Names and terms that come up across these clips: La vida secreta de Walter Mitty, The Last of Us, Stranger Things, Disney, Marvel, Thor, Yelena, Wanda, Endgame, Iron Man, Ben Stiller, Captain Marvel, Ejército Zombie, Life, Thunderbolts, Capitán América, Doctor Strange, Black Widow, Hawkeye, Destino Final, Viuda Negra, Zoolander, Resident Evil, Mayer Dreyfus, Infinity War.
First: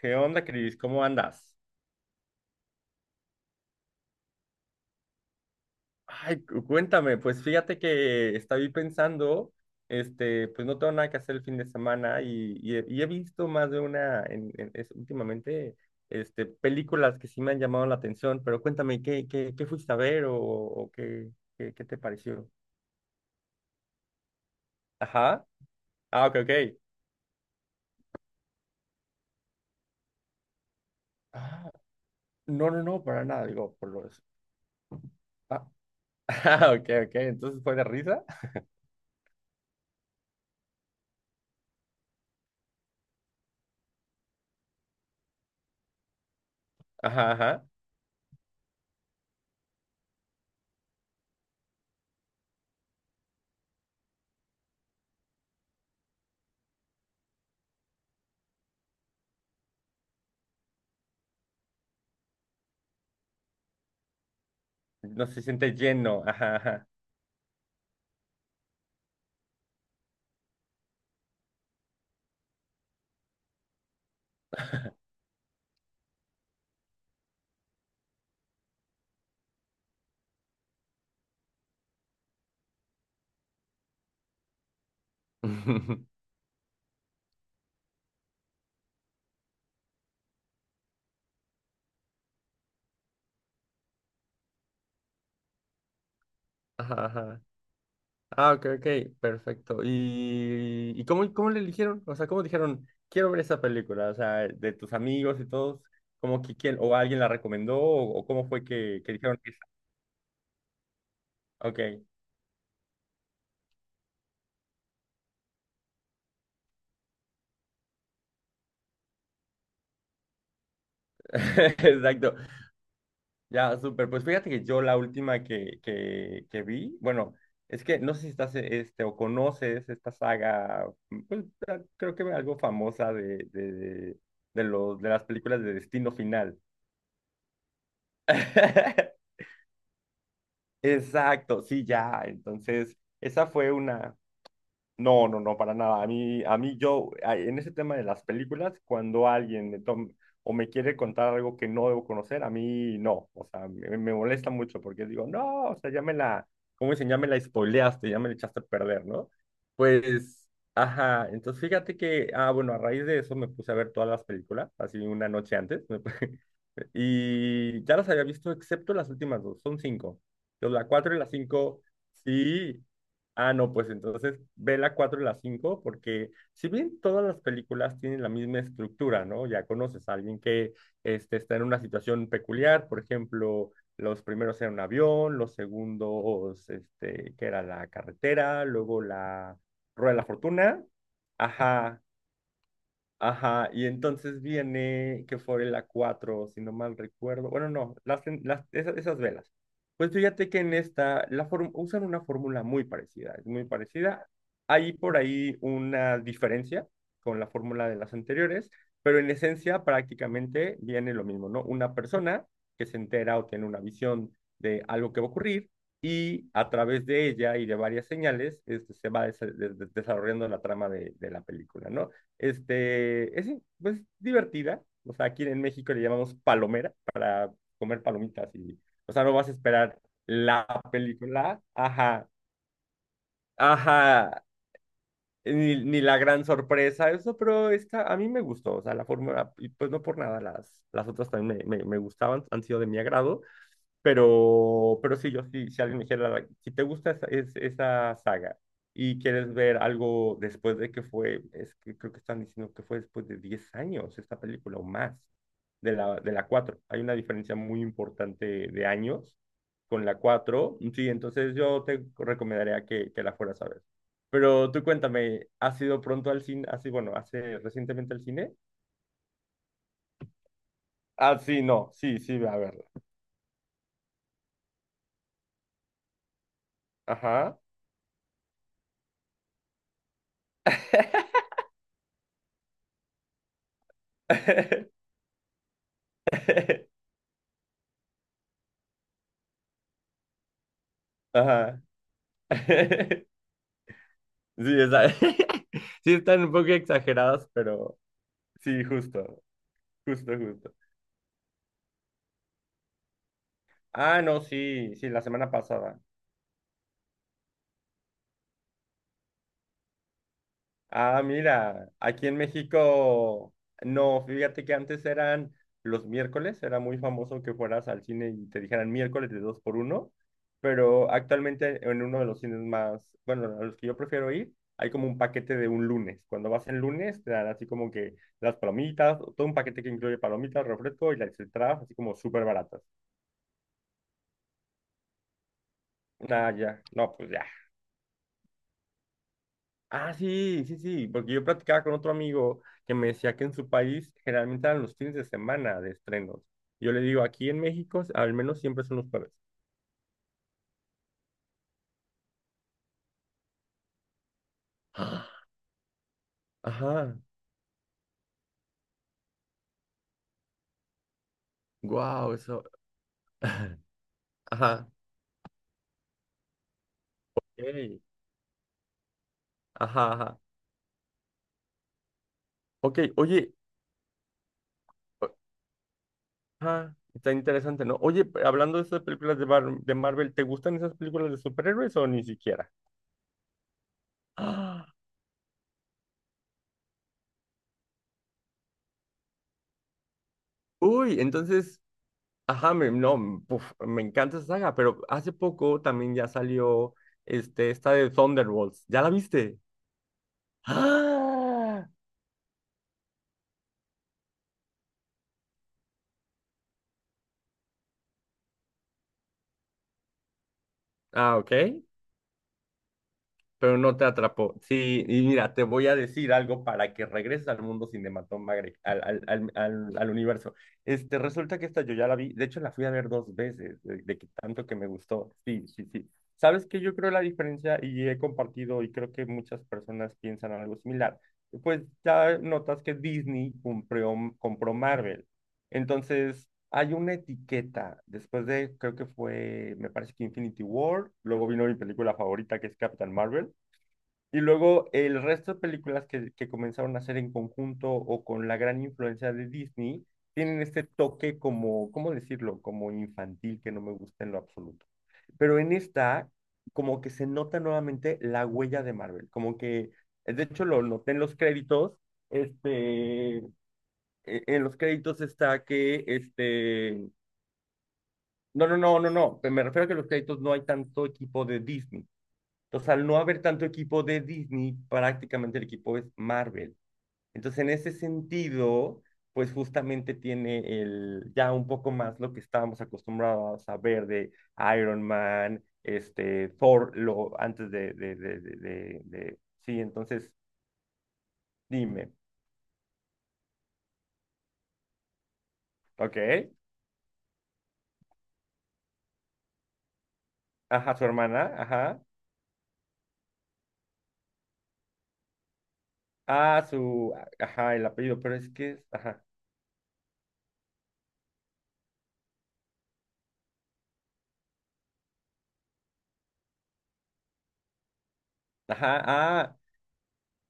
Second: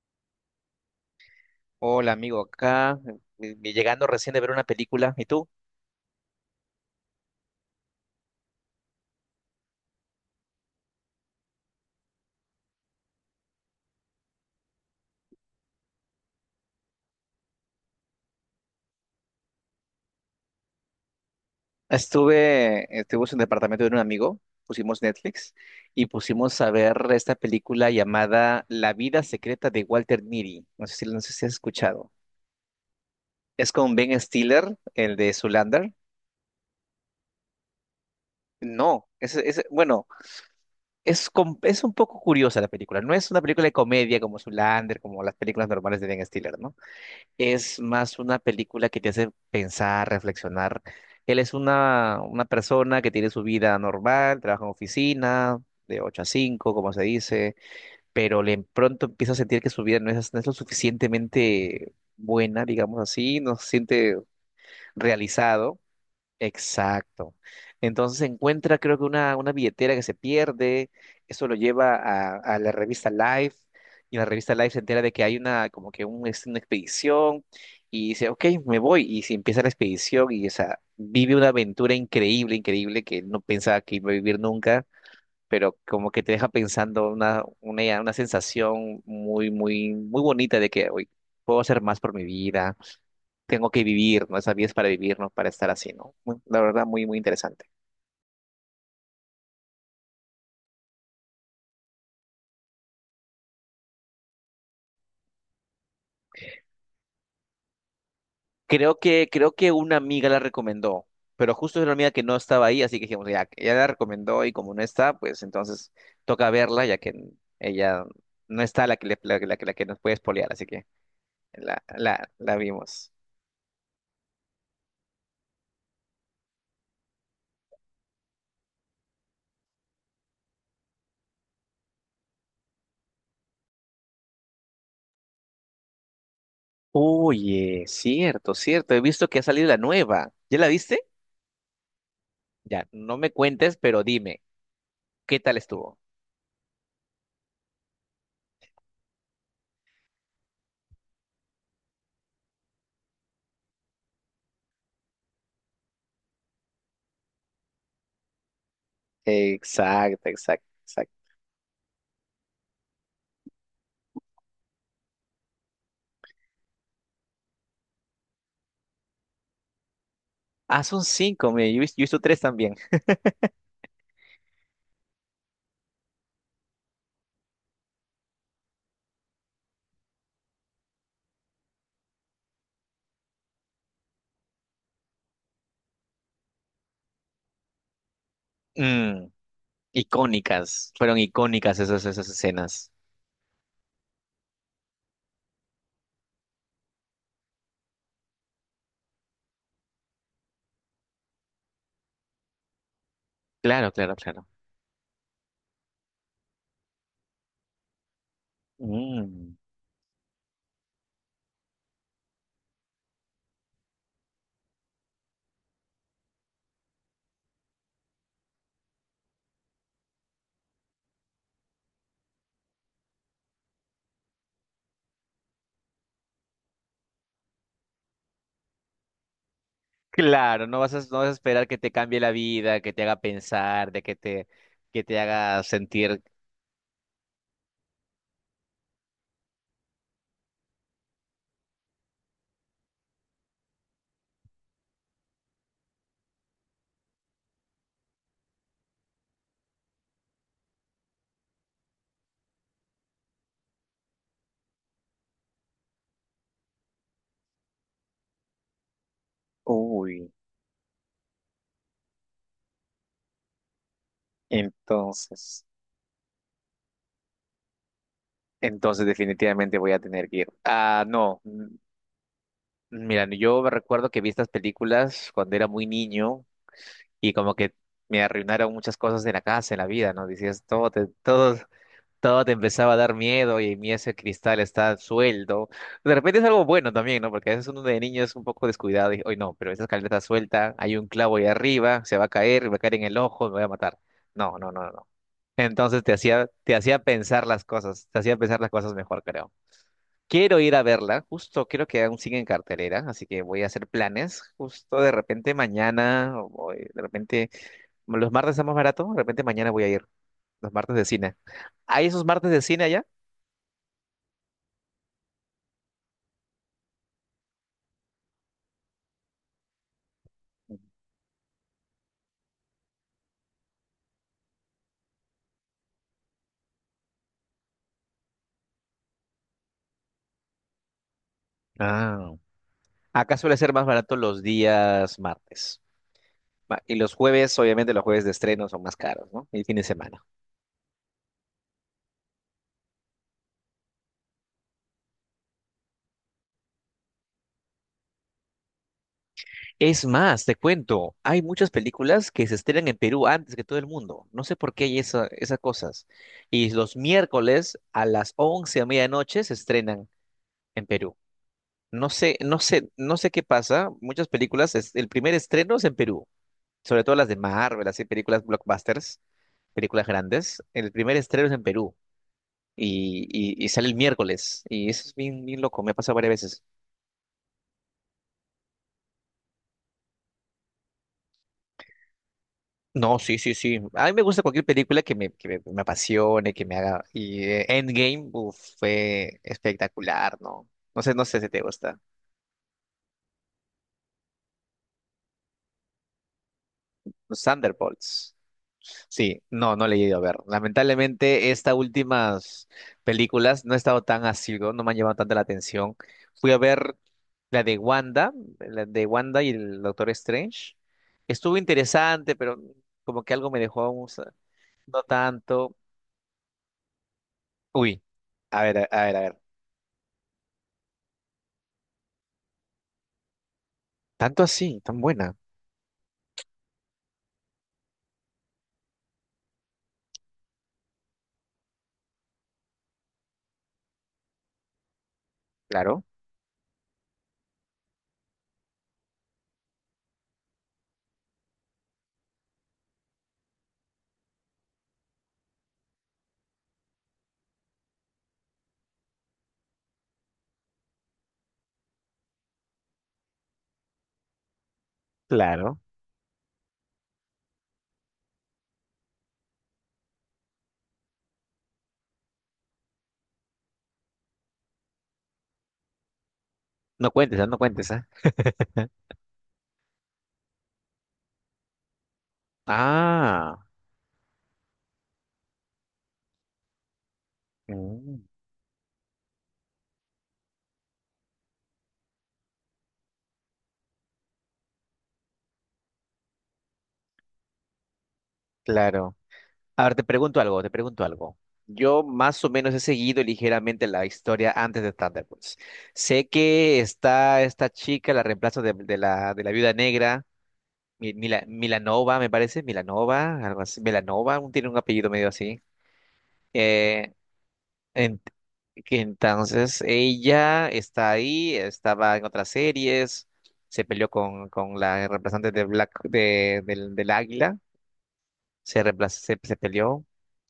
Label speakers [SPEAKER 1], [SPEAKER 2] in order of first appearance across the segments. [SPEAKER 1] ¿Qué onda, Cris? ¿Cómo andas?
[SPEAKER 2] Hola, amigo, acá llegando recién de ver una película. ¿Y tú?
[SPEAKER 1] Ay, cuéntame, pues fíjate que estaba ahí pensando, pues no tengo nada que hacer el fin de semana y he visto más de una últimamente, películas que sí me han llamado la atención, pero cuéntame, ¿qué fuiste a ver o qué, qué te pareció?
[SPEAKER 2] Estuvimos en el departamento de un amigo, pusimos
[SPEAKER 1] Ajá.
[SPEAKER 2] Netflix y
[SPEAKER 1] Ah, ok,
[SPEAKER 2] pusimos a
[SPEAKER 1] ok.
[SPEAKER 2] ver esta película llamada La vida secreta de Walter Mitty. No sé si has
[SPEAKER 1] Ah,
[SPEAKER 2] escuchado.
[SPEAKER 1] no, no, no, para nada,
[SPEAKER 2] Es
[SPEAKER 1] digo, por
[SPEAKER 2] con Ben
[SPEAKER 1] los...
[SPEAKER 2] Stiller, el de
[SPEAKER 1] Ah,
[SPEAKER 2] Zoolander.
[SPEAKER 1] ah, ok, ok, entonces fue de risa.
[SPEAKER 2] No, es bueno, es un poco curiosa la película. No es una película de comedia como Zoolander, como las películas normales de Ben Stiller, ¿no?
[SPEAKER 1] Ajá, ajá.
[SPEAKER 2] Es más una película que te hace pensar, reflexionar. Él es una persona que tiene su vida normal, trabaja en oficina, de 8 a 5 como se dice, pero le pronto empieza a sentir que su vida no es lo suficientemente buena, digamos así, no se siente
[SPEAKER 1] No se siente
[SPEAKER 2] realizado.
[SPEAKER 1] lleno, ajá, ajá.
[SPEAKER 2] Exacto. Entonces encuentra, creo que una billetera que se pierde, eso lo lleva a la revista Life, y la revista Life se entera de que hay una, como que un, es una expedición, y dice, ok, me voy, y se empieza la expedición, y o sea, vive una aventura increíble, increíble, que no pensaba que iba a vivir nunca, pero como que te deja pensando una sensación muy, muy, muy bonita de que, hoy puedo hacer más por mi vida, tengo que vivir, ¿no? Esa vida es para vivir, no para estar así, ¿no? La verdad, muy,
[SPEAKER 1] Ajá,
[SPEAKER 2] muy
[SPEAKER 1] ajá.
[SPEAKER 2] interesante.
[SPEAKER 1] Ah, ok, ok, perfecto. ¿Y, cómo le eligieron? O sea, ¿cómo dijeron, quiero ver esa película? O sea, de tus amigos y todos, ¿cómo que quién, o alguien la recomendó, o cómo fue
[SPEAKER 2] Creo
[SPEAKER 1] que
[SPEAKER 2] que,
[SPEAKER 1] dijeron que
[SPEAKER 2] creo
[SPEAKER 1] esa?
[SPEAKER 2] que una amiga la recomendó, pero justo
[SPEAKER 1] Ok,
[SPEAKER 2] es una amiga que no estaba ahí, así que dijimos, ya, ella la recomendó y como no está, pues entonces toca verla, ya que ella no está la que, le- la, que- la, que la que nos puede spoilear, así que la, la,
[SPEAKER 1] exacto.
[SPEAKER 2] la vimos.
[SPEAKER 1] Ya, súper. Pues fíjate que yo la última que vi, bueno, es que no sé si estás, o conoces esta saga, pues ah, creo que algo famosa los, de las películas de Destino Final.
[SPEAKER 2] Oye, cierto, cierto, he visto que ha salido la nueva. ¿Ya la viste?
[SPEAKER 1] Exacto, sí, ya.
[SPEAKER 2] Ya,
[SPEAKER 1] Entonces,
[SPEAKER 2] no me
[SPEAKER 1] esa fue
[SPEAKER 2] cuentes, pero
[SPEAKER 1] una...
[SPEAKER 2] dime,
[SPEAKER 1] No,
[SPEAKER 2] ¿qué
[SPEAKER 1] no, no,
[SPEAKER 2] tal
[SPEAKER 1] para
[SPEAKER 2] estuvo?
[SPEAKER 1] nada. A mí yo, a- En ese tema de las películas, cuando alguien me toma o me quiere contar algo que no debo conocer, a mí no. O sea, me molesta mucho porque digo, no, o sea, ya me la, ¿cómo dicen? Ya me la spoileaste, ya me la echaste a perder, ¿no?
[SPEAKER 2] Exacto,
[SPEAKER 1] Pues,
[SPEAKER 2] exacto, exacto.
[SPEAKER 1] ajá. Entonces, fíjate que, ah, bueno, a raíz de eso me puse a ver todas las películas, así una noche antes. Y ya las había visto, excepto las últimas dos, son cinco. Entonces,
[SPEAKER 2] Ah,
[SPEAKER 1] la
[SPEAKER 2] son
[SPEAKER 1] cuatro y la
[SPEAKER 2] cinco, mire, yo, he
[SPEAKER 1] cinco,
[SPEAKER 2] vis- yo he visto tres también.
[SPEAKER 1] sí. Ah, no, pues entonces ve la cuatro y la cinco, porque si bien todas las películas tienen la misma estructura, ¿no? Ya conoces a alguien que está en una situación peculiar, por ejemplo, los primeros eran un avión, los segundos, que era la carretera, luego
[SPEAKER 2] Mm,
[SPEAKER 1] la rueda de la fortuna.
[SPEAKER 2] icónicas, fueron icónicas
[SPEAKER 1] Ajá,
[SPEAKER 2] esas escenas.
[SPEAKER 1] ajá, y entonces viene que fue la 4 si no mal recuerdo. Bueno, no, esas, esas velas. Pues fíjate que en esta usan una fórmula muy parecida, es muy
[SPEAKER 2] Claro, claro,
[SPEAKER 1] parecida.
[SPEAKER 2] claro.
[SPEAKER 1] Hay por ahí una diferencia con la fórmula de las anteriores, pero en
[SPEAKER 2] Mm,
[SPEAKER 1] esencia prácticamente viene lo mismo, ¿no? Una persona que se entera o tiene una visión de algo que va a ocurrir y a través de ella y de varias señales se va desarrollando la trama de la película, ¿no? Es pues, divertida. O sea, aquí en México le llamamos palomera, para comer palomitas. Y, o sea, no vas a esperar la
[SPEAKER 2] claro, no vas a
[SPEAKER 1] película.
[SPEAKER 2] esperar que te cambie
[SPEAKER 1] Ajá,
[SPEAKER 2] la vida, que te haga pensar, de
[SPEAKER 1] ajá.
[SPEAKER 2] que te haga
[SPEAKER 1] Ni, ni la
[SPEAKER 2] sentir.
[SPEAKER 1] gran sorpresa, eso, pero esta a mí me gustó, o sea, la fórmula, y pues no por nada, las otras también me gustaban, han sido de mi agrado, pero sí, yo sí, si alguien me dijera, like, si te gusta esa, esa saga y quieres ver algo después de que fue, es que creo que están diciendo que fue después de 10 años esta película o más de la cuatro. Hay una diferencia muy importante de años con la
[SPEAKER 2] Uy,
[SPEAKER 1] cuatro. Sí, entonces yo te recomendaría que la fueras a ver. Pero tú cuéntame,
[SPEAKER 2] entonces,
[SPEAKER 1] ¿has ido pronto al cine? Así, bueno, ¿hace recientemente al cine?
[SPEAKER 2] entonces definitivamente voy a tener que ir. Ah,
[SPEAKER 1] Ah,
[SPEAKER 2] no,
[SPEAKER 1] sí, no, sí, sí, ve a verla.
[SPEAKER 2] mira, yo me recuerdo que vi estas películas cuando era muy niño y como
[SPEAKER 1] Ajá.
[SPEAKER 2] que me arruinaron muchas cosas de la casa, en la vida, ¿no? Decías, todo, te- todo. Todo te empezaba a dar miedo y mi ese cristal está suelto. De repente es algo bueno también, ¿no? Porque a veces uno de niño es un poco descuidado y, hoy no, pero esa escalera está suelta, hay un clavo ahí
[SPEAKER 1] Ajá.
[SPEAKER 2] arriba, se va a caer, me va a caer en el ojo, me voy a matar. No, no,
[SPEAKER 1] Sí,
[SPEAKER 2] no, no. No.
[SPEAKER 1] esa-
[SPEAKER 2] Entonces
[SPEAKER 1] sí están un poco
[SPEAKER 2] te hacía pensar
[SPEAKER 1] exageradas,
[SPEAKER 2] las
[SPEAKER 1] pero
[SPEAKER 2] cosas, te hacía pensar las
[SPEAKER 1] sí,
[SPEAKER 2] cosas mejor,
[SPEAKER 1] justo,
[SPEAKER 2] creo.
[SPEAKER 1] justo,
[SPEAKER 2] Quiero
[SPEAKER 1] justo.
[SPEAKER 2] ir a verla, justo creo que aún sigue en cartelera, así que voy a hacer
[SPEAKER 1] Ah, no,
[SPEAKER 2] planes,
[SPEAKER 1] sí,
[SPEAKER 2] justo
[SPEAKER 1] sí,
[SPEAKER 2] de
[SPEAKER 1] la semana
[SPEAKER 2] repente
[SPEAKER 1] pasada.
[SPEAKER 2] mañana, o de repente, los martes está más barato, de repente mañana voy a ir, los martes de
[SPEAKER 1] Ah,
[SPEAKER 2] cine.
[SPEAKER 1] mira,
[SPEAKER 2] ¿Hay esos
[SPEAKER 1] aquí en
[SPEAKER 2] martes de cine allá?
[SPEAKER 1] México, no, fíjate que antes eran los miércoles, era muy famoso que fueras al cine y te dijeran miércoles de dos por uno, pero actualmente en uno de los cines más, bueno, a los que yo prefiero ir, hay como un paquete de un lunes. Cuando vas en lunes, te dan así como que las palomitas, todo un paquete que incluye palomitas, refresco y las entradas, así como
[SPEAKER 2] Ah,
[SPEAKER 1] súper baratas.
[SPEAKER 2] acá suele ser más barato los días martes.
[SPEAKER 1] Ah,
[SPEAKER 2] Va.
[SPEAKER 1] ya,
[SPEAKER 2] Y los
[SPEAKER 1] no, pues ya.
[SPEAKER 2] jueves, obviamente, los jueves de estreno son más caros, ¿no? El fin de
[SPEAKER 1] Ah,
[SPEAKER 2] semana.
[SPEAKER 1] sí, sí, sí, porque yo platicaba con otro amigo que me decía que en su país generalmente eran los fines de semana de estrenos. Yo le digo, aquí en México al menos siempre son los jueves.
[SPEAKER 2] Es más, te cuento, hay muchas películas que se estrenan en Perú antes que todo el mundo. No sé por qué hay
[SPEAKER 1] Ah,
[SPEAKER 2] esas cosas. Y los
[SPEAKER 1] ajá,
[SPEAKER 2] miércoles a las 11 a medianoche se estrenan en Perú. No
[SPEAKER 1] wow,
[SPEAKER 2] sé, no
[SPEAKER 1] eso.
[SPEAKER 2] sé, no sé qué pasa. Muchas películas,
[SPEAKER 1] Ajá,
[SPEAKER 2] es- el primer estreno es en Perú. Sobre todo las de Marvel,
[SPEAKER 1] Ey,
[SPEAKER 2] así películas blockbusters, películas
[SPEAKER 1] ajá, ajá.
[SPEAKER 2] grandes. El primer estreno es en Perú.
[SPEAKER 1] Ok,
[SPEAKER 2] Y,
[SPEAKER 1] oye,
[SPEAKER 2] y sale el miércoles. Y eso es
[SPEAKER 1] o-
[SPEAKER 2] bien, bien loco, me ha pasado varias veces.
[SPEAKER 1] ajá, está interesante, ¿no? Oye, hablando de esas películas de, de Marvel, ¿te gustan esas películas de superhéroes o ni siquiera?
[SPEAKER 2] No, sí, sí, sí. A mí me gusta cualquier
[SPEAKER 1] Ah,
[SPEAKER 2] película que me apasione, que me haga. Y Endgame, uf, fue espectacular, ¿no? No sé,
[SPEAKER 1] uy,
[SPEAKER 2] no sé si te
[SPEAKER 1] entonces.
[SPEAKER 2] gusta.
[SPEAKER 1] Ajá, me, no, m- puf, me encanta esa saga, pero hace poco también ya salió
[SPEAKER 2] Los
[SPEAKER 1] esta de
[SPEAKER 2] Thunderbolts.
[SPEAKER 1] Thunderbolts. ¿Ya la
[SPEAKER 2] Sí,
[SPEAKER 1] viste?
[SPEAKER 2] no, no le he ido a ver. Lamentablemente, estas
[SPEAKER 1] ¡Ah!
[SPEAKER 2] últimas películas no he estado tan asiduo, no me han llamado tanta la atención. Fui a ver la de Wanda, la de Wanda y el Doctor Strange.
[SPEAKER 1] Ah, ok.
[SPEAKER 2] Estuvo interesante, pero como que algo me
[SPEAKER 1] Pero
[SPEAKER 2] dejó
[SPEAKER 1] no te atrapó.
[SPEAKER 2] no
[SPEAKER 1] Sí, y mira, te
[SPEAKER 2] tanto.
[SPEAKER 1] voy a decir algo para que regreses al mundo
[SPEAKER 2] Uy, a ver,
[SPEAKER 1] cinematográfico,
[SPEAKER 2] a a ver, a ver.
[SPEAKER 1] al universo. Este, resulta que esta yo ya la vi, de hecho la fui a ver dos veces, de que
[SPEAKER 2] Tanto
[SPEAKER 1] tanto que
[SPEAKER 2] así,
[SPEAKER 1] me
[SPEAKER 2] tan buena.
[SPEAKER 1] gustó. Sí, sí, sí. ¿Sabes qué? Yo creo la diferencia y he compartido y creo que muchas personas piensan algo similar. Pues ya notas que Disney cumplió, compró Marvel.
[SPEAKER 2] Claro,
[SPEAKER 1] Entonces, hay una etiqueta, después de, creo que fue, me parece que Infinity War, luego vino mi película favorita que es Captain Marvel, y luego el resto de películas que comenzaron a hacer en conjunto o con la gran influencia de Disney tienen este toque como, ¿cómo decirlo? Como infantil que no me gusta en lo absoluto. Pero en
[SPEAKER 2] claro.
[SPEAKER 1] esta, como que se nota nuevamente la huella de Marvel, como que, de hecho lo noté en los créditos, este, en los créditos está que, este,
[SPEAKER 2] No cuentes, ah, no cuentes, ¿ah?
[SPEAKER 1] no, no, no, no, no, me refiero a que en los créditos no hay tanto equipo de Disney, entonces, al no haber
[SPEAKER 2] Ah,
[SPEAKER 1] tanto equipo de Disney, prácticamente el equipo es Marvel. Entonces, en ese
[SPEAKER 2] mm,
[SPEAKER 1] sentido, pues justamente tiene el, ya un poco más lo que estábamos acostumbrados a ver de Iron Man, este, Thor, lo, antes
[SPEAKER 2] claro.
[SPEAKER 1] sí,
[SPEAKER 2] A ver, te
[SPEAKER 1] entonces,
[SPEAKER 2] pregunto algo, te pregunto algo. Yo
[SPEAKER 1] dime,
[SPEAKER 2] más o menos he seguido ligeramente la historia antes de Thunderbolts. Sé
[SPEAKER 1] ¿ok?
[SPEAKER 2] que está esta chica, la reemplazo de la viuda negra,
[SPEAKER 1] Ajá, su
[SPEAKER 2] Mi- Mila-
[SPEAKER 1] hermana, ajá,
[SPEAKER 2] Milanova, me parece, Milanova, algo así, Milanova, un- tiene un apellido medio así.
[SPEAKER 1] ah, su,
[SPEAKER 2] Eh,
[SPEAKER 1] ajá, el
[SPEAKER 2] en-
[SPEAKER 1] apellido, pero es que,
[SPEAKER 2] que
[SPEAKER 1] ajá,
[SPEAKER 2] entonces ella está ahí, estaba en otras series, se peleó con la reemplazante de Black, de, del Águila se,
[SPEAKER 1] ajá,
[SPEAKER 2] reemplaz- se, se
[SPEAKER 1] ah,
[SPEAKER 2] peleó.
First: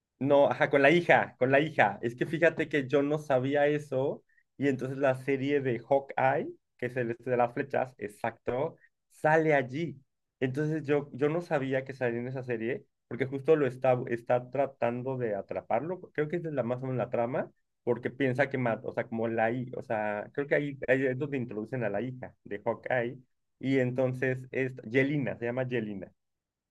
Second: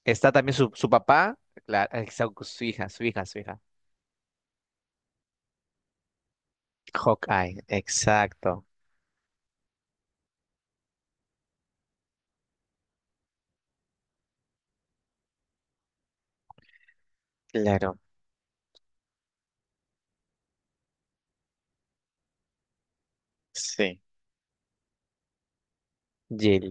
[SPEAKER 2] Está
[SPEAKER 1] no,
[SPEAKER 2] también
[SPEAKER 1] ajá,
[SPEAKER 2] su,
[SPEAKER 1] con
[SPEAKER 2] su
[SPEAKER 1] la hija,
[SPEAKER 2] papá,
[SPEAKER 1] con la
[SPEAKER 2] claro,
[SPEAKER 1] hija. Es que
[SPEAKER 2] su
[SPEAKER 1] fíjate que
[SPEAKER 2] hija,
[SPEAKER 1] yo
[SPEAKER 2] su
[SPEAKER 1] no
[SPEAKER 2] hija, su hija.
[SPEAKER 1] sabía eso y entonces la serie de Hawkeye, que es el este de las
[SPEAKER 2] Hawkeye,
[SPEAKER 1] flechas,
[SPEAKER 2] exacto,
[SPEAKER 1] exacto, sale allí. Entonces yo no sabía que salía en esa serie porque justo está tratando de atraparlo. Creo que esa es la más o menos la trama
[SPEAKER 2] claro,
[SPEAKER 1] porque piensa que mata, o sea, como la hija, o sea, creo que ahí, ahí es donde introducen a la hija de Hawkeye y
[SPEAKER 2] sí.
[SPEAKER 1] entonces es Yelena, se llama Yelena.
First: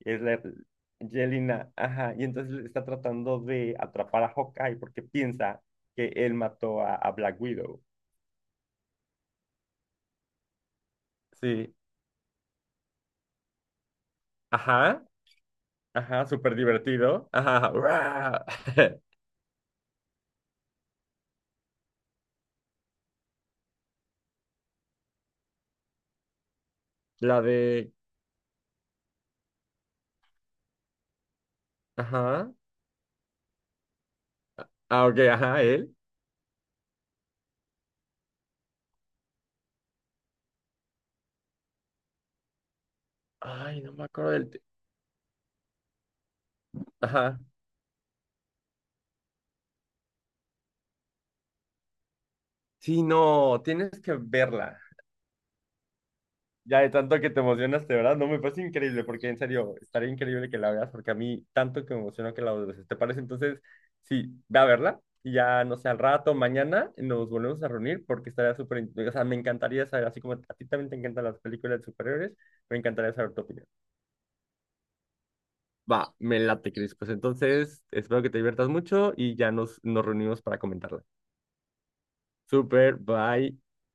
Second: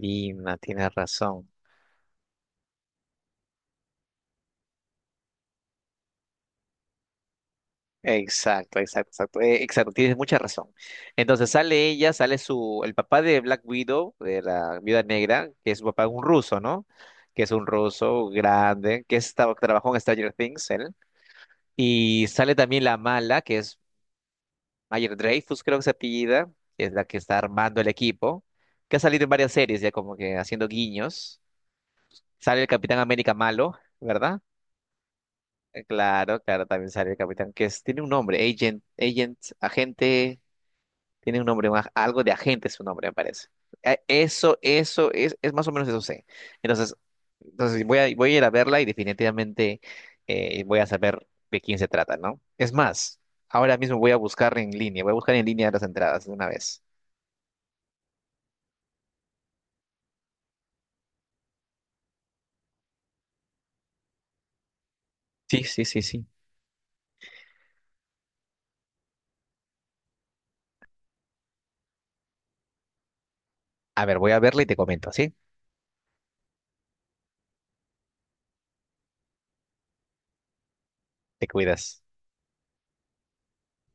[SPEAKER 1] Es la
[SPEAKER 2] tiene razón.
[SPEAKER 1] Yelena, ajá, y entonces le está tratando de atrapar a Hawkeye porque piensa que él mató a Black Widow.
[SPEAKER 2] Exacto, exacto, exacto, exacto, tienes mucha razón. Entonces
[SPEAKER 1] Sí,
[SPEAKER 2] sale ella, sale su, el papá de Black Widow, de la Viuda
[SPEAKER 1] ajá,
[SPEAKER 2] Negra, que es su papá un
[SPEAKER 1] ajá, súper
[SPEAKER 2] ruso, ¿no?
[SPEAKER 1] divertido.
[SPEAKER 2] Que es un
[SPEAKER 1] Ajá,
[SPEAKER 2] ruso
[SPEAKER 1] ¡guau!
[SPEAKER 2] grande, que trabajó en Stranger Things, él. Y sale también la mala, que es Mayer Dreyfus, creo que se apellida, que es la que está
[SPEAKER 1] La
[SPEAKER 2] armando el
[SPEAKER 1] de,
[SPEAKER 2] equipo, que ha salido en varias series ya como que haciendo guiños.
[SPEAKER 1] ajá,
[SPEAKER 2] Sale el Capitán América malo, ¿verdad?
[SPEAKER 1] ah, ok, ajá, él.
[SPEAKER 2] Claro, claro, también sale el Capitán, que tiene un nombre, Agent, Agent, agente, tiene un nombre, algo de agente es su nombre, me parece.
[SPEAKER 1] Ay, no me acuerdo del...
[SPEAKER 2] Eso,
[SPEAKER 1] te-
[SPEAKER 2] eso, es más o menos eso sé. Entonces,
[SPEAKER 1] Ajá.
[SPEAKER 2] entonces voy a ir a verla y definitivamente voy a saber de quién se trata, ¿no? Es
[SPEAKER 1] Sí,
[SPEAKER 2] más,
[SPEAKER 1] no,
[SPEAKER 2] ahora
[SPEAKER 1] tienes
[SPEAKER 2] mismo voy
[SPEAKER 1] que
[SPEAKER 2] a buscar en
[SPEAKER 1] verla.
[SPEAKER 2] línea, voy a buscar en línea las entradas de una
[SPEAKER 1] Ya
[SPEAKER 2] vez.
[SPEAKER 1] de tanto que te emocionaste, ¿verdad? No, me parece increíble, porque en serio, estaría increíble que la veas, porque a mí tanto que me emocionó que la veas. ¿Te parece? Entonces, sí, ve a verla y
[SPEAKER 2] Sí,
[SPEAKER 1] ya, no
[SPEAKER 2] sí,
[SPEAKER 1] sé, al
[SPEAKER 2] sí, sí.
[SPEAKER 1] rato, mañana nos volvemos a reunir porque estaría súper, in- o sea, me encantaría saber, así como a ti también te encantan las películas de superhéroes, me encantaría saber tu opinión.
[SPEAKER 2] A ver, voy a verla y te comento, ¿sí?
[SPEAKER 1] Va, me late, Cris. Pues entonces, espero que te diviertas mucho y ya nos reunimos para comentarla.
[SPEAKER 2] Te cuidas.
[SPEAKER 1] Súper, bye.